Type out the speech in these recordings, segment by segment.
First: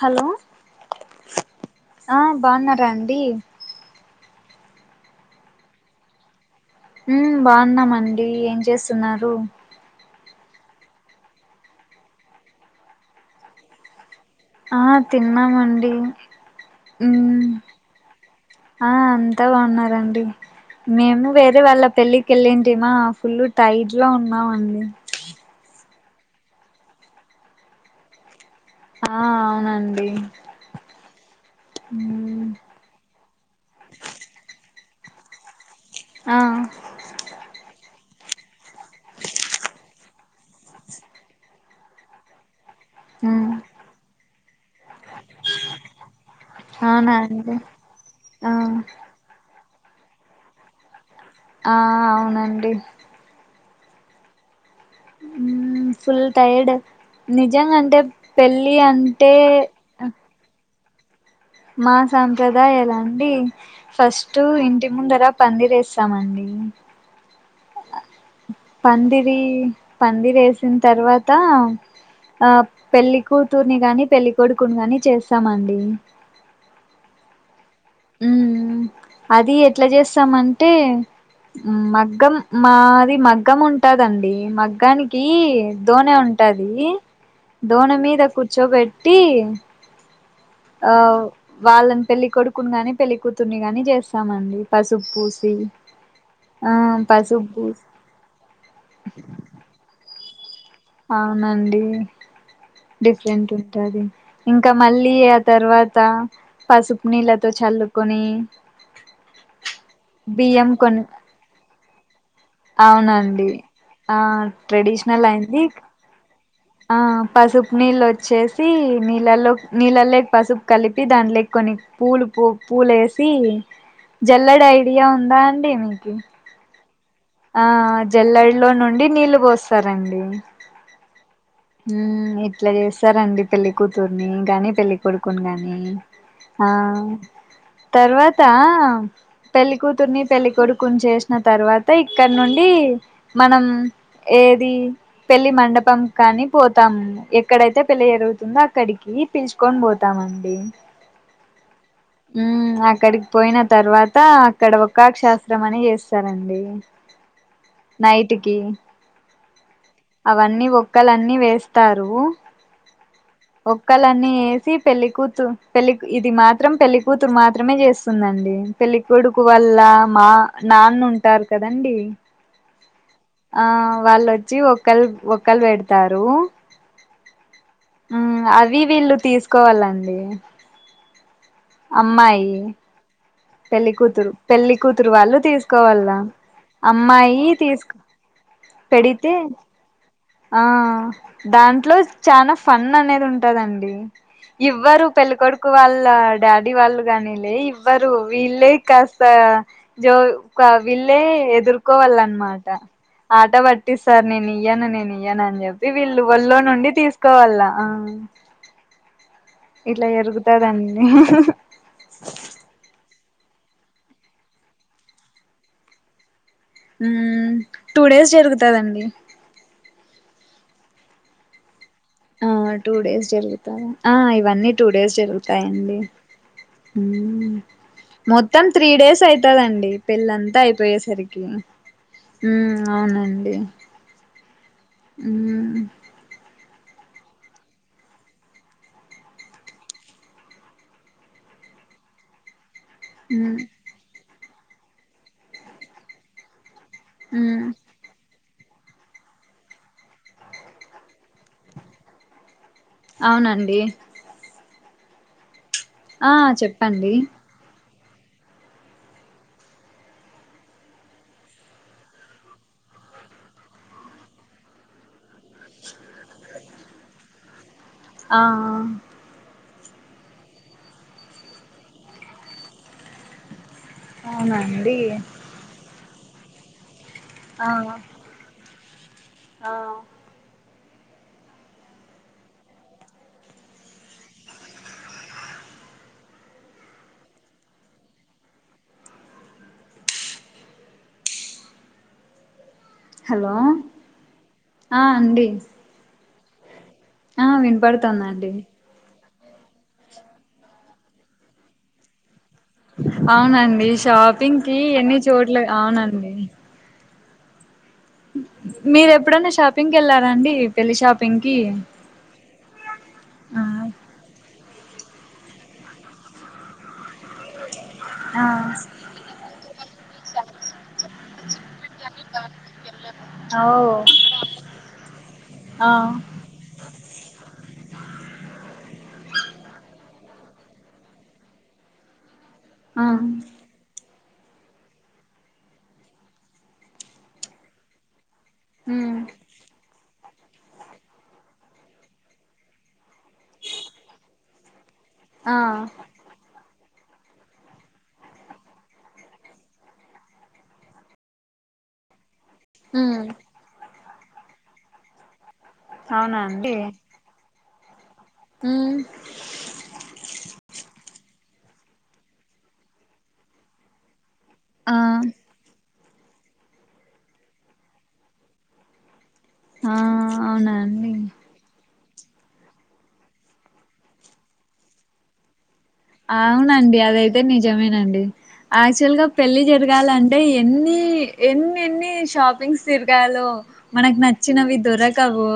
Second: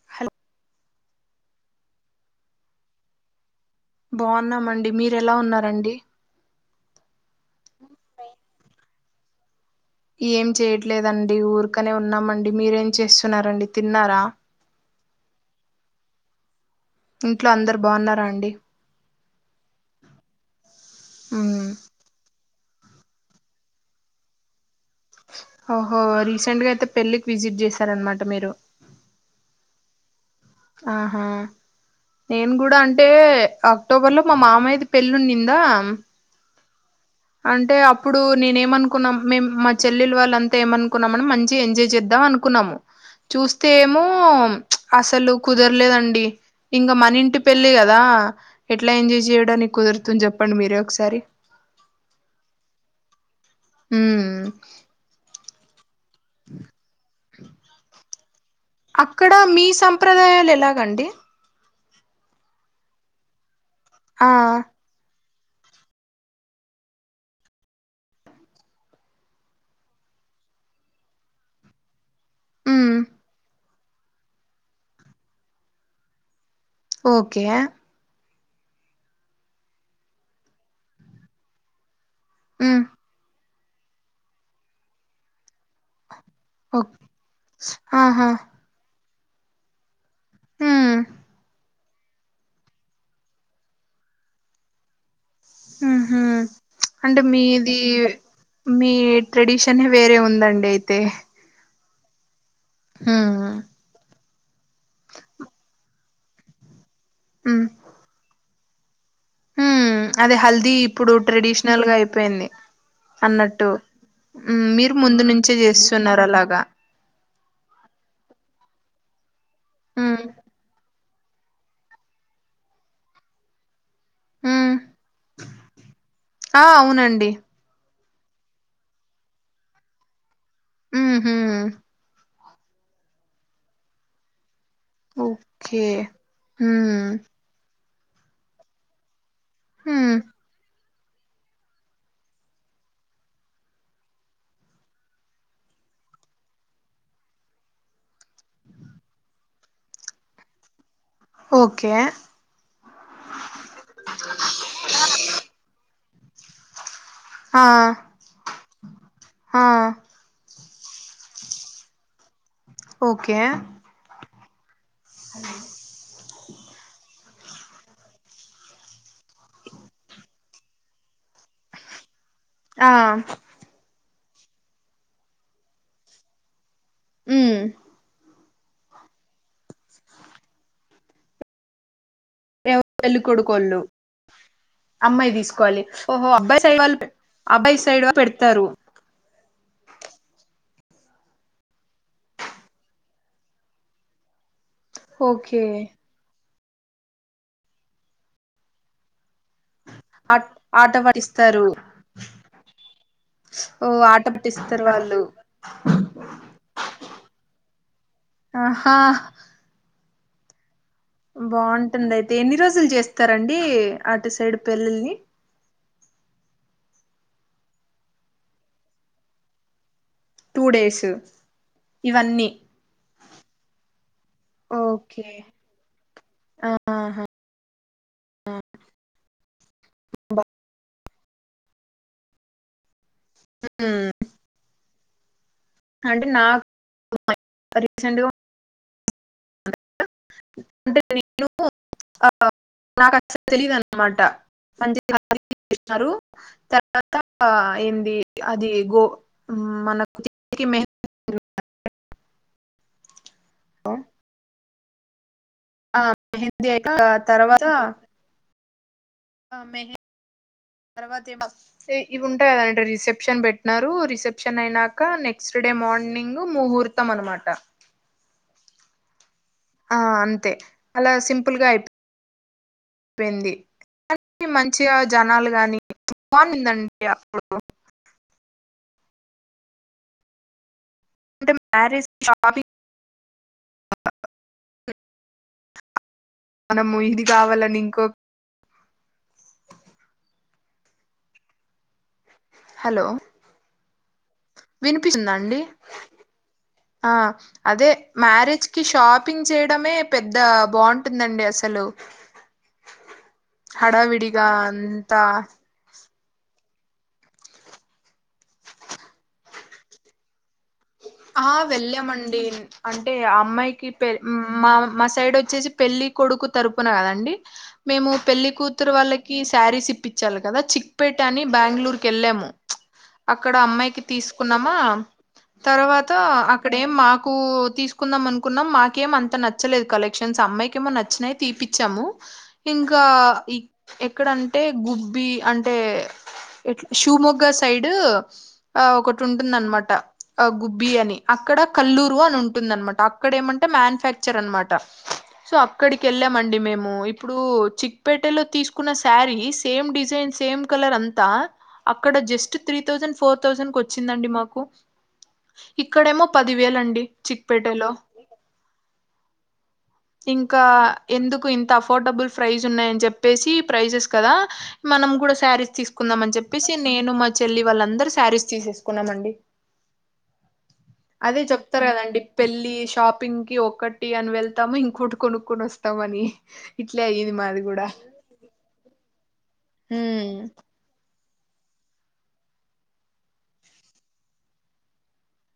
Hello ఆ బాగున్నారా అండి. బాగున్నామండి, మీరెలా ఉన్నారండి? హ్మ్ బాగున్నామండి ఏం చేస్తున్నారు. ఏం చేయట్లేదండి ఊర్కనే ఉన్నామండి మీరేం చేస్తున్నారండి, తిన్నారా? ఆ తిన్నామండి. ఉమ్ ఇంట్లో అందరు బావున్ ఆ అంతా బాగున్నారండి మేము వేరే ఉమ్ వాళ్ళ పెళ్ళికేళ్ళి టి నా ఫుల్ టైడ్లో ఉన్నామండి. ఓహో రీసెంట్గాయితే పెళ్కి విసిట్ జేశారన్మాట మీరు ఆ అవునండి. ఆహా ఉమ్ నేన్ గుడా అంటే అక్టోబర్లో మా మామయ్యది పేళ్లునిందాం ఆ అంటే అప్పుడు నేన్ ఏమనుకున్నాం మేం మా చెల్లెలు వాళ్ళంత ఏమనుకున్నా మనీ మంచిగ ఎంజాయ్ జేద్దాం. అలా అనుకున్నము ఉమ్ చూస్తే ఏమో అసలు కుదర్లేదండి. ఇంగ అవునా మనింటి అండి పెళ్ళి గదా ఆ ఎట్ల ఎంజాయ్ జేయడానిక్ కుదురుతున్ జేప్పండి మీరే ఒకసారి ఆ అవునండి. మ్మ్ ఉమ్ ఫుల్ టైర్డ్ నిజంగ అంటే పెళ్ళి అంటే అండి మా సాంప్రదాయాలండి ఆ ఫస్టు ఇంటి ముందర పందిరేస్తామండి. పందిరీ పందిరేసిన్ తర్వాత ఆ ఉమ్ పెళ్లి కూతుర్ని గాని పెళ్లి కొడుకుని గాని చేస్తామండి ఓకే ఆ ఉమ్మ్ అది ఎట్ల చేస్తమంటే ఉమ్ మద్ గ్గం ఉమ్ మాది మగ్గం ఉంటదండి మగ్గానికి దోనే ఉన్ ఉంటది ఓకే దోన మీద ఆహా కూర్చోబెట్టి ఉమ్ ఆ వాళ్ళన్ పెళ్లి కొడుకున్ గాని పెళ్లి కూతుర్ని గాని చేస్తామండి పసుపు పూ మ్ హ్ అంటే మీది పూసి మీ ట్రెడిషనే వేరే ఉందం అవునండి డిఫరెంట్ ఉమ్ ఉంటది ఇంకా మళ్ళీ ఆ తర్వాత పసుపు నీళ్ళతో చల్లుకొని హుమ్ అదే బియ్యం హల్దీ కొని ఇప్పుడు ట్రెడిషినల్గా అయిపోయింది అవునండి అన్నట్టు ఆ మీరు ముందు ట్రెడిషనల్ నుంచే అయింది చేస్తున్నారు అలాగా ఆ పసుపు నీళ్ళు వచ్చేసి నీళ్ళల్లో ఉమ్ నీళ్ళల్లె పసుపు కలిప్ చెప్పి దాంట్లో కొన్ని పూలు పూ పూలేసి జల్లెడ ఉమ్ ఐడియా ఉందా అండి మీకు ఆ అవునండి. ఆ జల్లడెలో నుండి నీళ్లు పోస్తరండి. ఉమ్ ఉమ్ ఇట్ల చేస్తరండి పెళ్లి కూతుర్ని గాని పెళ్ళి కొడుకుని గానీ ఓకే ఆ ఉమ్ తర్వాత ఉమ్ పెళ్లికూతుర్ని పెళ్లికొడుకుని చేసిన తర్వాత ఇక్కడ నుండి మనమ్ ఏది పెళ్లి మండపం కానీ పోతాం ఎక్కడైతే పెళ్లి జరుగుతుందో అక్కడికి పిల్చుకొని పోతామండి. ఓకే ఉమ్ అక్కడికి పోయిన తర్వాత అక్కడ ఒక్షాస్త్రం అని చేస్ స్తరండి ఆ నైట్ కి ఆ అవన్నీ ఒ ఒక్కలన్నీ వేస్తారు ఓకే ఒక్కలన్నీ వే పెళ్లికూతురు పెళ్లి ఇది మాత్రం పెళ్లికూత్ కూతురు మాత్రమే చేస్తుందండి పెళ్ళికొడుకు వల్ల మా నాన్న ఉంటారు కదండి ఆ ఆ వాళ్ళొచ్చి ఒక్కల్ ఒక్కల్ పెడతారు ఉమ్ ఉమ్ వి వీళ్ళు తీసుకోవాలండి. అమ్మాయి ఎవ పెళ్లి కొడుకోళ్ళు పెళ్లికుతురు పెళ్లికుతురు అమ్మాయి వాళ్ళు తీసుకోవాలి తీసుకోవాల్ల అమ్మాయి తీసుక్ పెడ్తారు పెడితే ఆ దాంట్లో చానా ఫన్ అనేది ఉంటదండి ఇవ్వరు ఓకే పెళ్లికొడుకు వాళ్ళ డాడీ వాళ్ళు కానీ లే ఇవ్వరు వీళ్ళే కాస్ త జో ఆట్ ఒక ఆట వీళ్ళే పట్టిస్తారు ఎదుర్కోవాల అన్నమాట ఆట ఓ ఆట పట్టిస్తరు నేను పట్టిస్తారు ఇయ్యను నేను వాళ్ళు ఇయ్యను అని చెప్పి వీళ్ళు ఒళ్ళో నుండి తీసుకోవాల ఆ ఆహా అట్ల జరుగుతదండి బాగుంటుంది అయితే ఎన్ని రోజులు చేస్ స్తరండి అటు సైడ్ పెళ్ళిల్ని ఉమ్ టు డేస్ జరుగుతదండి టూ డేసు ఆ టూ డేస్ జరుగుతాయ ఆ ఇవన్నీ టూ డేస్ ఓకే జరుగుతాయి అండి ఆహా ఉమ్ మొత్తం త్రీ డేస్ అయితదండి పెళ్ళంతా అయిపోయేసరికి య ఉమ్ అవునండి ఉమ్ అంటె నాకు రీసెంట్గా అంటె నేను ఆ ఆ నాకు అస్సల్ ఉమ్ తెలిదున్నమాట మంచిగా రిసెప్షన్ పెట్టినారు త తత ఉమ్ ఏంది అది గో మనకు చేతికి మెహంది అవునండి ఆహ్ ఆ మెహెంది అయ్యాక చెప్పండి ఆ తర్వాత ఆ మెహె తర్వాత ఇవస్ ఇ ఇవుంటాయ్ గద అంటె రిసెప్షన్ పెట్టినారు రిసెప్షన్ అయినాక నెక్స్ట్ నెక్స్ట్ డే మార్నింగ్ ముహూర్తం అనమాట ఆ ఆ ఆహ్ అంతే అలా సింపుల్ గా అయిప్ పైంది కని మంచిగా అవునండి జనాలు గాని బావుండిందన్ ఆ ఆ అంటె మ్యారేజ్ షాపింగ్ మనము ఇది గవాలని ఇంకో హలో వినిపిస్తుందా అండి ఆ అదే మ్యారేజ్కి షాప్ పింగ్ చేయడమే పెద్ద బావుంటుందండి అసలు అవునండి హడావిడిగా షాపింగ్ కి ఎన్ని అంతా చోట్ల అవునండి మీరెప్పుడన్న షాపింగ్కి ఎళ్లారా అండి ఆహ్ వెళ్ళామండి అంటే అ ఆ అమ్మాయికి పె మ్ మా మా సైడ్ ఒచ్చేసి పెళ్లి కొడుకు తరుపున గదండి మేము ఆ పెళ్ళి కూతురు వాళ్ళకి శారీస్ ఇప్పించాలి గదా చిక్పేట అని బ్యాంగ్ళూర్ కి ఎళ్ళాము అక్కడ ఓ అమ్మాయికి తీసుకున్నామా ఆ తర్వాత అక్కడేం మాకు తీసుకుందాం అనుకున్నం మాకేం అంత నచ్చలేదు కలెక్షన్స్ అమ్మాయికి ఏమో నచ్చినయి తీపిచ్చాం ము ఇంకా ఆ ఇక్ ఎక్ ఎక్కడంటే గుబ్బి అంటే ఎట్ల శువ్ మొగ్గ సైడు ఆహ్ ఉమ్ ఒకటి ఉంటుందనమాట అ గుబ్బి అని అక్కడ కల్లూరు అని ఉంటుందనమాట అక్ అక్కడ ఏమంటే మ్యానుఫ్యాక్చర్ అనమాట ఆ సో అక్కడికి వెళ్ళామండి మేము ఇ ఇప్పుడు చిక్పేటెలో తీసుకున్న sari same design same colour అంతా అక్కడ జస్ ట్ త్రీ థౌసండ్ ఉమ్ ఫోర్ థౌసండ్ కు వచ్చిందండి మాకు ఇక్కడేమో అవునా పది అండి వేలండి చిక్పేటలో ఉమ్ ఇంకా ఎందుక్ కు ఇంత అఫర్డబుల్ ప్రైసున్నయ్ అని చెప్పేసి ప్రైసెస్ కదా ఆ మనం గూడా శారీస్ తీసు కుందాం అని చెప్పేసి నేను మా చెల్లి వాళ్ళందరూ శారీస్ తీసేసుకున్నామండి ఆ అవునా అండి అదే చెప్తరు గదండి పెళ్లి షాపింగ్ కి ఒక్కటి అని వెళ్తాము ఇంకొటి కొనుక్కొని వస్ ఆవునండి అదైతే నిజమేనండి యాక్చువల్ గా పెళ్ళి ఉమ్ జరగాలంటే ఎన్ని ఎన్ని ఎన్ని షాపింగ్స్ తిరగాలో మనకు నచ్చినవి దొరకవు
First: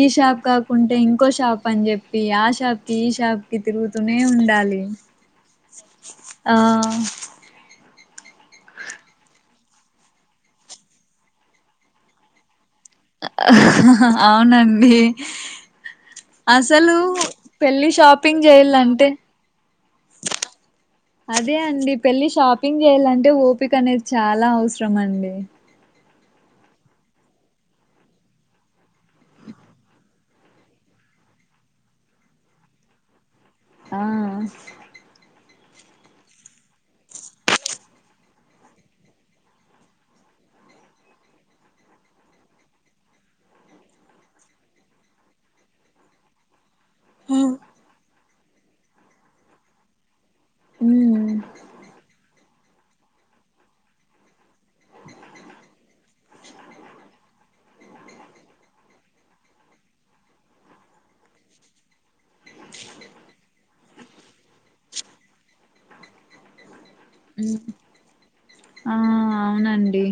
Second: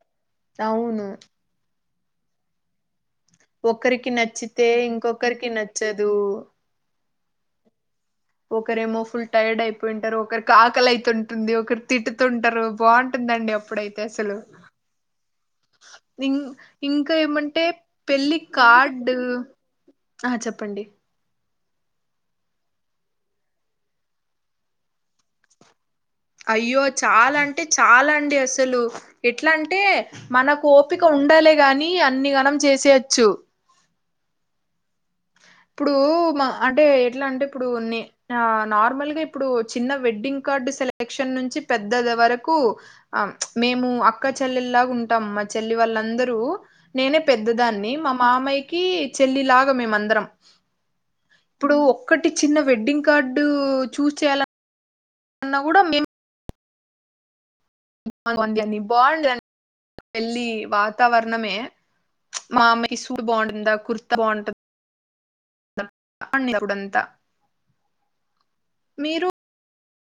ఈ షాప్ కాకుంటే అవును ఇంకో షాప్ అని జెప్పి ఆ షాప్ కి ఈ షాప్ కి తిరుగుతు ఒకరికి నచ్చితే ఇంకొకరికి నచ్చదు ఆ ఒకరేమో ఫుల్ టైర్డ్ అయిపోయింటరు ఒకరికి ఆకలైతుంటుంది ఒకరు తిట్టుతుంటరు అవునండి ఇన్ అసలు ఇంకా ఏమంటే పెళ్లి షాపింగ్ చేయాలంటే కార్డు అహ చెప్పండి అదే అండి పెళ్ళి షాపింగ్ జెయలంటే ఓపిక అనేది చాలా అవసరం అండి అయ్యో చాలా అంటే చాలా అండి అసలు ఎట్లా అంటే మనకు ఓపిక ఉన్ ఉండాలే గాని అన్ని గనం చేసెయోచ్చు ఆ ఇప్పుడు మ అంటే ఎట్లా అంటే ఇప్పుడు నే న నార్మల్గా ఇప్పుడు చిన్న వెడ్డింగ్ కార్డు సెలక్షన్ నుంచి పెద్దది వరకు అహ్ మేము అక్క చెల్లెల్లాగా ఉంటాం మ చెల్లి వాళ్ళందరూ నేనే పెద్దదాన్ని మా మామయ్య కి చెల్లి లాగా మేమందరం ఉమ్ ఇప్పుడు ఒక్కటి చిన్న వెడ్డింగ్ కార్డు చూస్ చేయాల న్న గుడా మేం బావుంది బాండ్ పెళ్లి వాతావరణమే మా అమ్మేకి సూట్ బాగుంటుందా కుర్తా బాగుంటుంద కుడంతా ఆ అవునండి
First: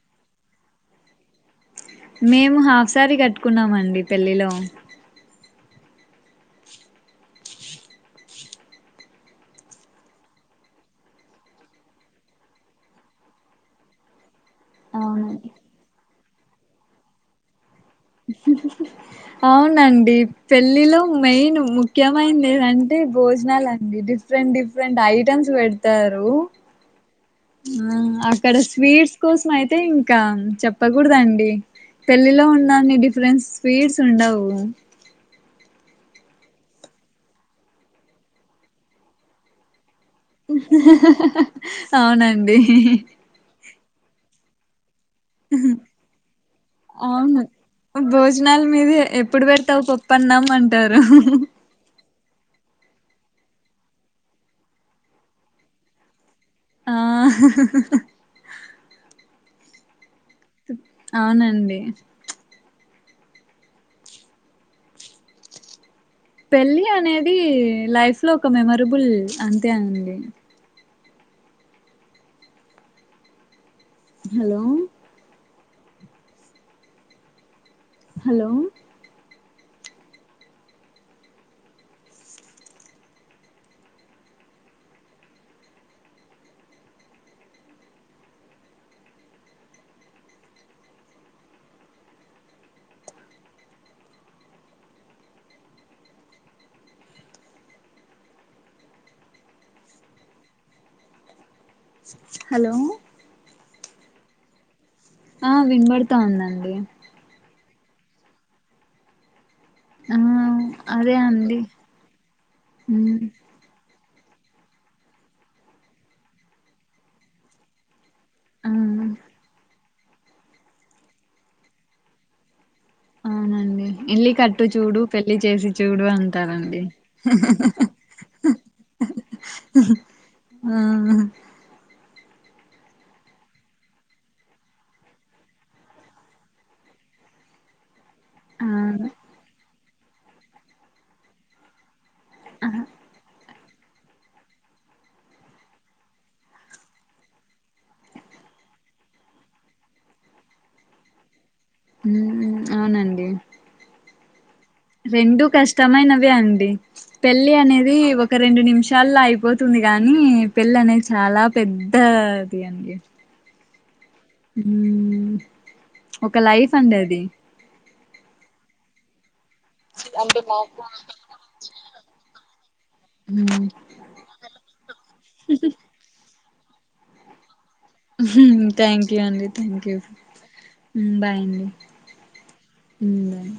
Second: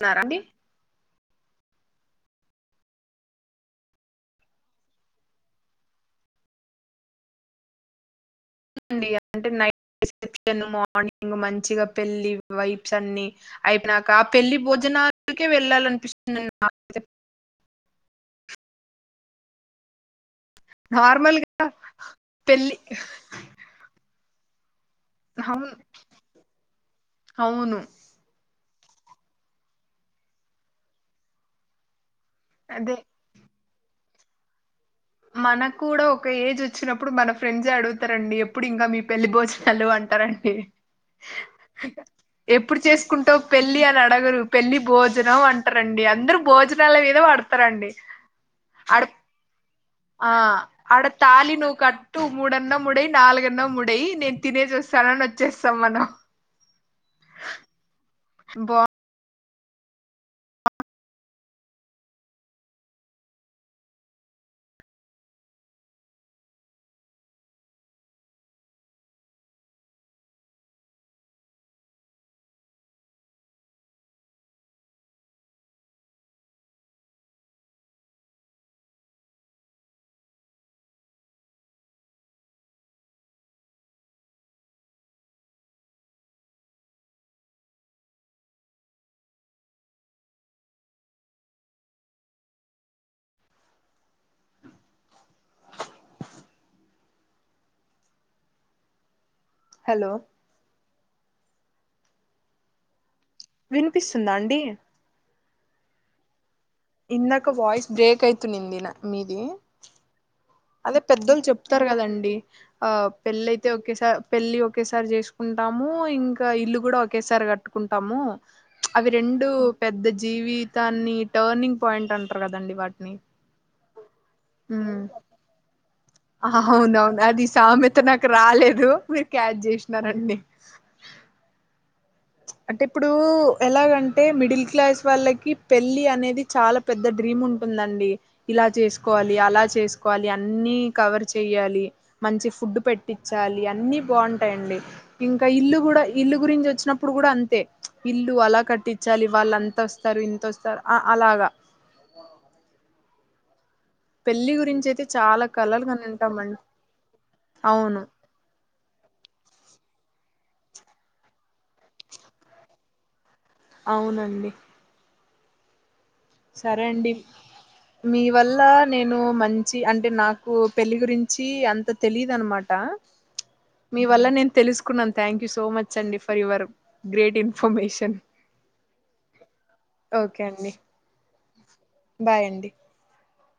న్నారా అండి మేము హాఫ్ సారి కట్టుకున్నామండి పెళ్ళిలో అండి అంటే నై రిసెప్షన్ మార్నింగ్ మంచిగా పెళ్లి వైబ్స్ అన్ని అయిప్నాక ఆ పెళ్లి భోజ నాకే అవునండి వెళ్ళాలనిపిస్తు మాకు అయితేయ్ అవునండి పెళ్ళిలో నార్మల్ గా మెయిన్ ముఖ్యమైంది పెళ్లి ఏదంటే భోజనాలండి డిఫరెంట్ డిఫ్ రెంట్ ఐటమ్స్ అవును వెడ్తారు అవును క్కడ స్వీట్స్ కోసం అయితే ఇంకా చెప్పగుడదండి పెళ్ళిలో ఉండన్ని అదే డిఫరెంట్ స్వీట్స్ ఉండవు మనకు కూడా ఒక ఏజ్ వచ్చినప్పుడు మన ఫ్రెండ్స్ ఏ అడుగుతరండి ఎప్పుడు ఇంకా మీ పెళ్లి భోజనాలు అంట్ రండి అవునండి ఎప్పుడు చేసుకుంటావ్ పెళ్ళి అని అడ్ గరు పెళ్లి బోజ్ జనం అంటారండి అందరు భోజనాల మీదే అవును వాడతరండీ భోజనాల మీదే అడ్ ఎప్పుడు పెడతావు ఆ పప్పన్నం అంటారు అడ తాలి నువ్ కట్ టు ముడన్న ముడేయ్ నాలుగన్న ముడేయ్ నేన్ తినేసి వొస్తానని వొచ్చేస్తాం అన్న ఆ బా అవునండి ప్చ్ పెళ్ళి అనేది లైఫ్ లో ఒక మెమోరబుల్ అంతే అండి హలో హలో హలో హలో వినిపిస్తుందా అండి ఆ వినబడుతా ఉందండ్ ఇందక వాయిస్ బ్రేక్ అయితునింది న మీది ఆ అదే పెద్దోళ్ చెప్తారు కదండి ఆ ఉమ్ పెళ్ళియితే ఒకేసార్ పెళ్లి ఒకేసారి చేషుకుంతాము ఇంకా ఇల్లు గుడా ఒకేసారి కట్టుకుంట్ తమ్ము ఆ అవి రెండు పెద్ద జీవితాన్ని టర్నింగ్ పాయింట్ అంటరు కదండి వాటిని అవునండి ఇల్లి కట్టు చూడు మ్ పెళ్లి చేసి చూడు అంటారండి అవునవును అది సామెత నాకు రాలేదు మీరు క్యాచ్ జేష్నారండి ఆ అంటే ఇప్పుడూ ఎలాగంటే మిడిల్ క్లాస్ వాళ్ళకి పెళ్లి అనేది చాలా పెద్ద డ్రీమ్ ఉంటుందండి ఇలా ఆ చేసుకోవాలి అలా చేసుకోవాలి అన్ని కవర్ చెయ్యాలి మంచి ఫుడ్ పెట్టిచ్చాలి అన్ని బాగుంటాయి అండి ఇంకా ఇల్లు గుడా ఇల్లు గురించి వచ్చినప్ ఇప్పుడు గుడా అంతే ఇల్లు అలా కట్టిచ్చాలి వాళ్ళు అంత వొస్తారు ఇంత వొస్తారు అ అలాగా మ్ అవునండి పెళ్లి గుర్ రెండు కష్టమైనవే అండి పెళ్లి అనేది అవును ఒక రెండు నిమిషాల్లో అయిపోతు ది గాని పెళ్ళి అనేది చాలా పెద్ద ది అండి అవునండి మ్మ్ ఒక లైఫ్ సరే అండి అది మీ వల్ల నేను మం చి అంటే నాకు పెళ్ళి గురించి అంత తెలిదు అనమాట మీ వల్ల నేన్ తెలుస్కున్నన్ థ్యాంక్యూ సో మచ్చ్ అండి for your great info thank you అండి థ్యాంక్యూ ఓకే అండి ఉ బాయండి బాయ్ అండి ఉ బాయ్